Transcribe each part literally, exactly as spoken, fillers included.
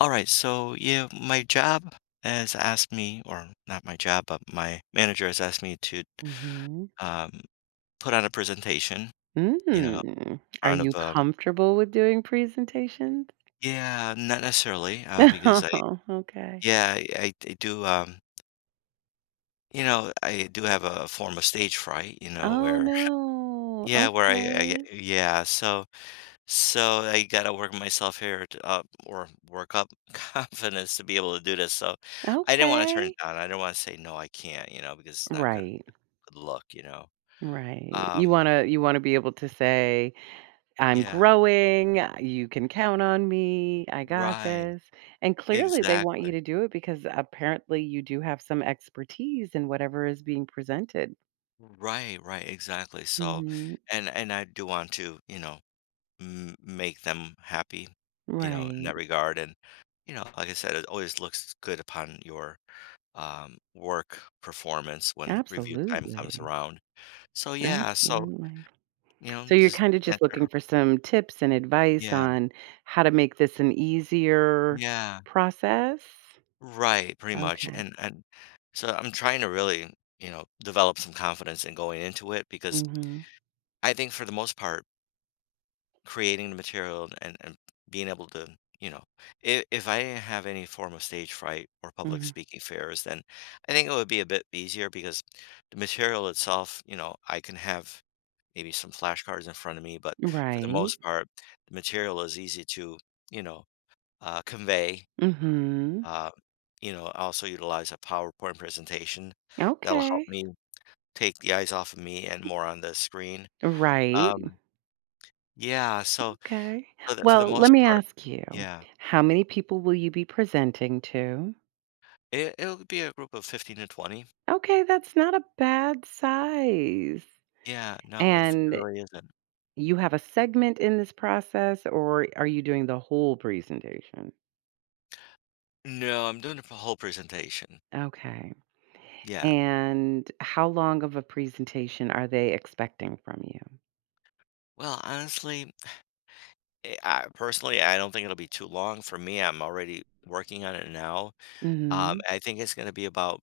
All right, so yeah, my job has asked me, or not my job, but my manager has asked me to Mhm. um, put on a presentation, you know, in Mm. Are front of, you um, comfortable with doing presentations? yeah, not necessarily, uh, because I, Oh, okay. yeah, I, I I do, um, you know, I do have a form of stage fright, you know, Oh, where, no. yeah, where I, I Okay. get- yeah, so, so I gotta work myself here to, up or work up confidence to be able to do this. So I didn't want to turn it Okay. down. I didn't want to say, no, I can't, you know, because it's not good Right. look, you know? Right. You Um, wanna you wanna be able to say, "I'm yeah, growing, uh, you can count on me, I got right, this." And clearly, they want you exactly. to do it because apparently you do have some expertise in whatever is being presented. Right, right, exactly. So, Mhm. and and I do want to, you know, m make them happy, you know, in Right. that regard. And, you know, like I said, it always looks good upon your um, work performance when review time comes Absolutely. around. So yeah, so Absolutely. you know, So you're just kind of just looking answer. for some tips and advice Yeah, on how to make this an easier yeah, process? right, pretty much. Okay. And and so I'm trying to really, you know, develop some confidence in going into it because Mhm. I think for the most part, creating the material and, and being able to, you know, if, if I didn't have any form of stage fright or public Mhm. speaking fears, then I think it would be a bit easier because the material itself, you know, I can have maybe some flashcards in front of me, but for the Right. most part, the material is easy to, you know, uh, convey. Mhm. Uh, you know, I also utilize a PowerPoint presentation that'll help Okay. me take the eyes off of me and more on the screen. Right. Um, yeah, so Okay. So that for the Well, let most me part, ask you, yeah. how many people will you be presenting to? It it'll be a group of fifteen to twenty. Okay, that's not a bad size. Yeah, no, it's it And really isn't. you have a segment in this process, or are you doing the whole presentation? No, I'm doing a p whole presentation. Okay. Yeah. And how long of a presentation are they expecting from you? Well, honestly, eh, I personally, I don't think it'll be too long for me, I'm already working on it now. Um, Mhm. I think it's gonna be about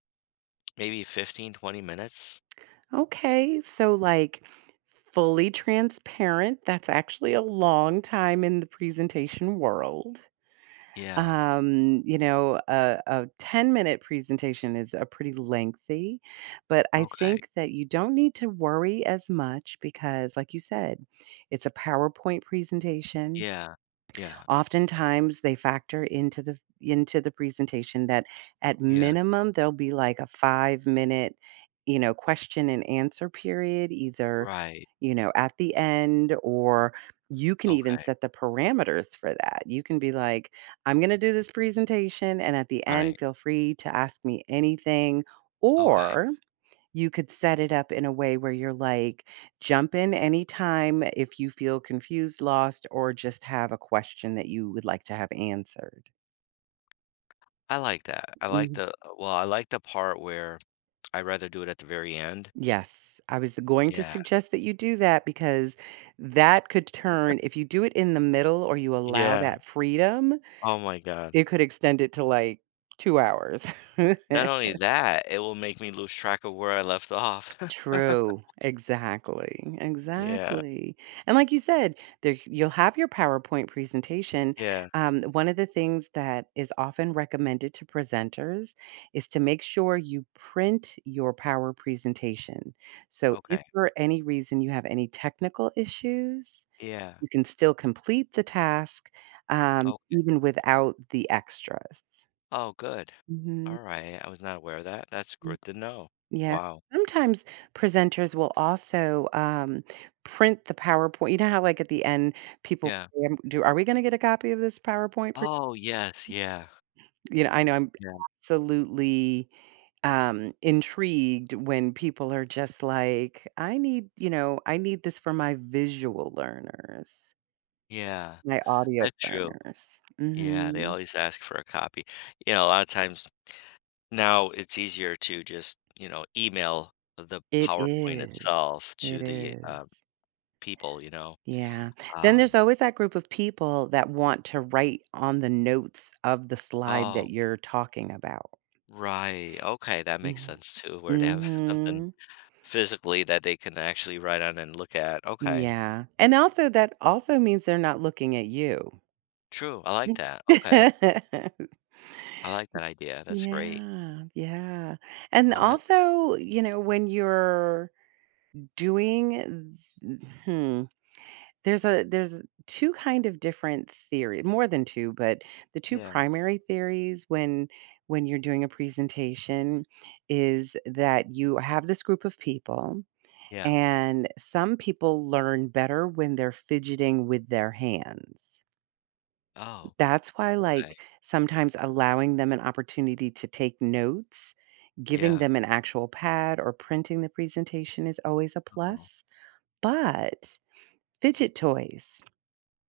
maybe fifteen, twenty minutes. Okay, so, like, fully transparent, that's actually a long time in the presentation world. Yeah. Um, you know, a a ten-minute presentation is a pretty lengthy, but I Okay. think that you don't need to worry as much because, like you said, it's a PowerPoint presentation. Yeah. Yeah. Oftentimes, they factor into the into the presentation that at Yeah. minimum there'll be like a five-minute, you know, question and answer period either, Right. you know, at the end, or you can even Okay. set the parameters for that. You can be like, "I'm gonna do this presentation, and at the Right. end, feel free to ask me anything," Okay. or you could set it up in a way where you're like, "Jump in anytime if you feel confused, lost, or just have a question that you would like to have answered." I like that. I like Mm, the well, I like the part where I'd rather do it at the very end. yes, I was going to Yeah. suggest that you do that because that could turn if you do it in the middle or you allow Yeah. that freedom, Oh my god. it could extend it to, like, two hours. Not only that, it will make me lose track of where I left off. True. Exactly. Yeah. Exactly. And like you said, there you'll have your PowerPoint presentation. Yeah. Um, one of the things that is often recommended to presenters is to make sure you print your power presentation. So if Okay. for any reason you have any technical issues, Yeah. you can still complete the task, um, Oh, even without the extras. oh, good. Mhm. All right. I was not aware of that. That's good to know. Yeah. Wow. Sometimes presenters will also, um, print the PowerPoint. You know how, like, at the end, people Yeah. say, um, do "Are we gonna get a copy of this PowerPoint pre"— Oh, yes. Yeah. you know, I know I'm Yeah. absolutely, um, intrigued when people are just like, "I need," you know, "I need this for my visual learners, Yeah. my audio That's true. learners." Yeah. They Mhm. always ask for a copy. You know, a lot of times now it's easier to just, you know, email the It PowerPoint is. itself It to the is. um, people, you know? Yeah. Then there's Um, always that group of people that want to write on the notes of the slide that oh, you're talking about. right, okay, that makes Mhm. sense too, where they have something Mhm. physically that they can actually write on and look at, okay. Yeah. And also that also means they're not looking at you. True, I like that, okay. I like that idea, that's great. Yeah, yeah. And Well, that also, you know, when you're doing th- hmm. There's a there's two kind of different theory, more than two, but the two yeah, primary theories when when you're doing a presentation is that you have this group of people, yeah. and some people learn better when they're fidgeting with their hands. Oh, That's why, okay. like, sometimes allowing them an opportunity to take notes, giving Yeah, them an actual pad or printing the presentation is always a oh, plus, but fidget toys—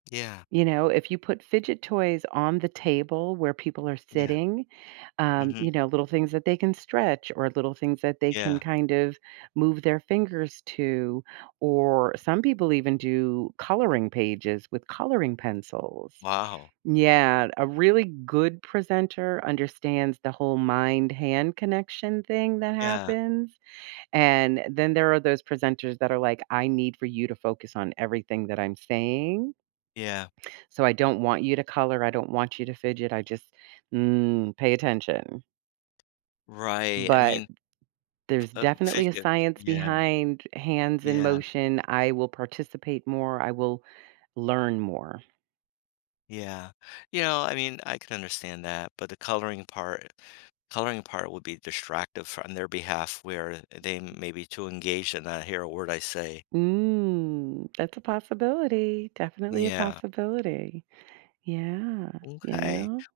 yeah, you know, if you put fidget toys on the table where people are yeah, sitting, um, mhm, you know, little things that they can stretch or little things that they can yeah, kind of move their fingers to, or some people even do coloring pages with coloring pencils. wow, Yeah, a really good presenter understands the whole mind hand connection thing that yeah, happens. And then there are those presenters that are like, I need for you to focus on everything that I'm saying, yeah, so I don't want you to color, I don't want you to fidget, I just, mm, pay attention. right, I But mean, f- there's uh, definitely a fidget, science yeah, behind hands in yeah. motion. I will participate more, I will learn more. Yeah. You know, I mean, I can understand that, but the coloring part coloring part would be distractive fr- on their behalf where they may be too engaged and not hear a word I say. Mm, that's a possibility, definitely a Yeah. possibility. Yeah, you Okay. know?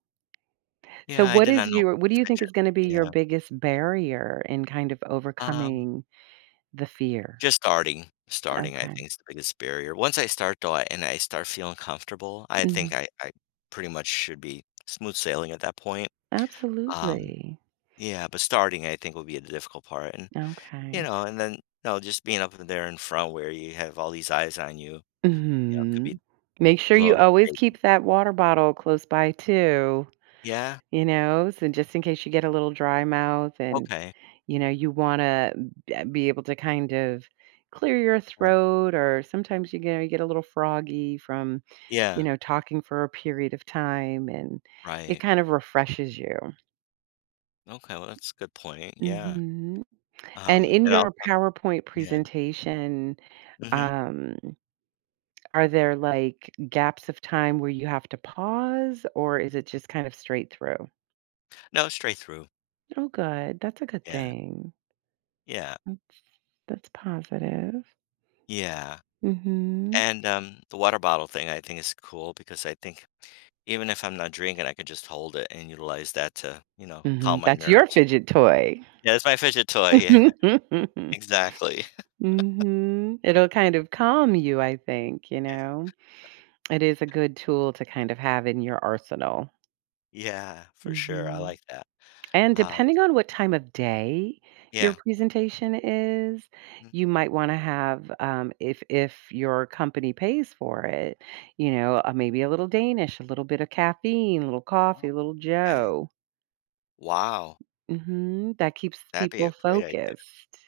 So Yeah, I what did not is know. your— what do you think is Fidget. gonna be your Yeah. biggest barrier in kind of Um, overcoming the fear? just starting. Starting, I Okay. think, is the biggest barrier. Once I start though, I- and I start feeling comfortable, I think Mhm. I, I pretty much should be smooth sailing at that point. Um, Absolutely. yeah, but starting, I think, would be the difficult part. And you Okay. know, and then, no, just being up there in front where you have all these eyes on you, you know, could be Mhm. a Make sure little you always intimidating. keep that water bottle close by too, Yeah? you know, so just in case you get a little dry mouth and, Okay. you know, you wanna be able to kind of clear your Yeah. throat, or sometimes you get you get a little froggy from, you Yeah. know, talking for a period of time and it Right. kind of refreshes you. Okay, well, that's a good point, yeah. Mhm. And Um, in and I'll your talk. PowerPoint Yeah. presentation, Mhm. um, are there, like, gaps of time where you have to pause, or is it just kind of straight through? No, straight through. Oh, good, that's a good Yeah. thing. Yeah. That's— that's positive. Yeah. Mhm. And, um, the water bottle thing I think is cool because I think even if I'm not drinking, I could just hold it and utilize that to, you know, calm Mhm, my that's your nerves. fidget toy. Yeah, it's my fidget toy, yeah, exactly. Mhm. It'll kind of calm you, I think, you Yeah. know? It is a good tool to kind of have in your arsenal. Yeah, for sure, I Mhm. like that. And Uh, depending on what time of day your yeah. presentation is, Mhm, you might want to have, um, if if your company pays for it, you know, yeah. uh, maybe a little Danish, a little bit of caffeine, a little coffee, Oh, a little okay. Joe. Wow, Hmm. That keeps that'd be a people great idea. focused.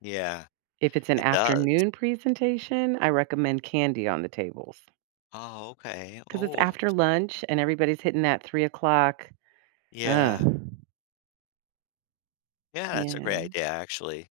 Yeah, If it's an it does. afternoon presentation, I recommend candy on the tables Oh, okay. because it's Oh, after lunch and everybody's hitting that three o'clock. Uh, yeah. Yeah, that's a great yeah. idea, actually.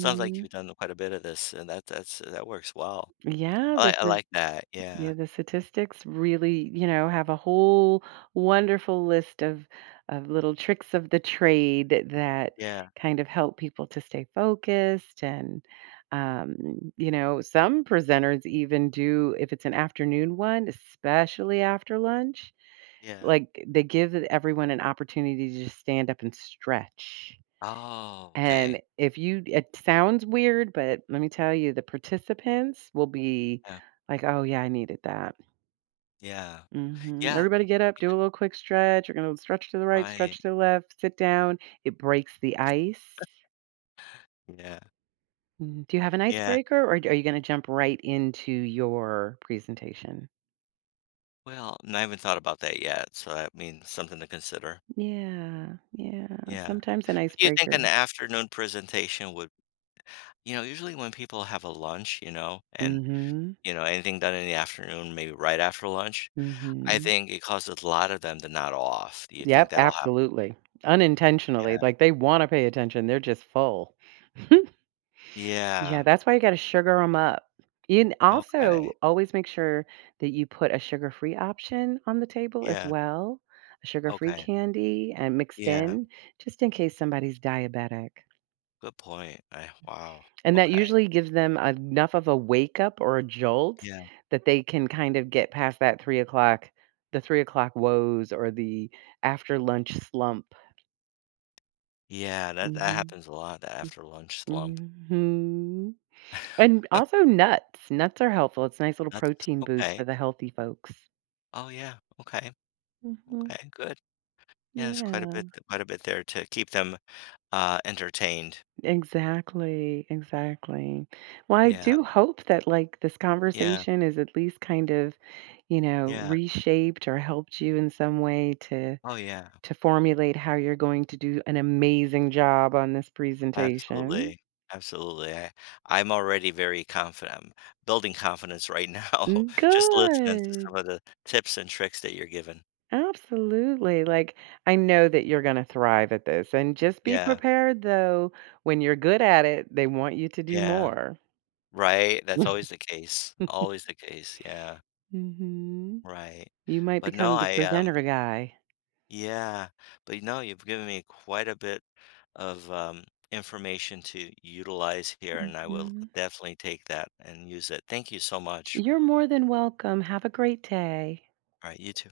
Sounds like you've done quite a bit of this, and that that's that works well. Yeah. I This like I is like that. Yeah. Yeah, the statistics really, you know, have a whole wonderful list of of little tricks of the trade that Yeah, kind of help people to stay focused and, um, you know, some presenters even do, if it's an afternoon one, especially after lunch, yeah. like they give everyone an opportunity to just stand up and stretch. Oh, okay. And if you— it sounds weird, but let me tell you, the participants will be Yeah, like, "Oh yeah, I needed that." yeah. Mhm. Yeah, Everybody get up, do a little quick stretch. You're gonna stretch to the right, right. stretch to the left, sit down. It breaks the ice. Yeah, Mm. Do you have an yeah. icebreaker, or d- are you gonna jump right into your presentation? Well, and I haven't thought about that yet, so that means something to consider. Yeah, yeah. Yeah. Sometimes an Do you think an icebreaker. afternoon presentation would. You know, usually when people have a lunch, you know, and, Mm-hmm. you know, anything done in the afternoon, maybe right after lunch, I Mm-hmm. think it causes a lot of them to nod off. Do you think Yep, that'll happen? absolutely. Unintentionally. Yeah. Like they want to pay attention. They're just full. Yeah, Yeah. that's why you gotta sugar sugar them up. You n— Okay. also always make sure that you put a sugar-free option on the table as Yeah. well, a sugar-free Okay. candy and mixed Yeah. in, just in case somebody's diabetic. Good point. I, wow. And that Okay. usually gives them enough of a wake up or a jolt Yeah. that they can kind of get past that three o'clock, the three o'clock woes or the after lunch slump. Yeah. That, that Mhm. happens a lot, that after lunch slump. Mhm. And also nuts. Nuts are helpful. It's a nice little That's protein boost okay. for the healthy folks. Oh yeah. Okay. Mhm. Okay. Good. Yeah, it's quite a Yeah, bit, quite a bit there to keep them uh entertained. exactly, exactly. Well, I Yeah. do hope that, like, this Yeah. conversation is at least kind of, you know, Yeah. reshaped or helped you in some way to Oh yeah. to formulate how you're going to do an amazing job on this presentation. Absolutely, absolutely. I I'm already very confident. I'm building confidence right now, Mm, just listening to some good. of the tips and tricks that you're giving. Absolutely, like, I know that you're gonna thrive at this, and just be Yeah, prepared, though, when you're good at it, they want you to do yeah, more. right. That's always the case. Always the case. Yeah, Mhm. right. You might But no, become the I um, presenter guy. yeah. But no, you've given me quite a bit of um information to utilize here, and I will Mhm. definitely take that and use it. Thank you so much. You're more than welcome, have a great day. All right, you too.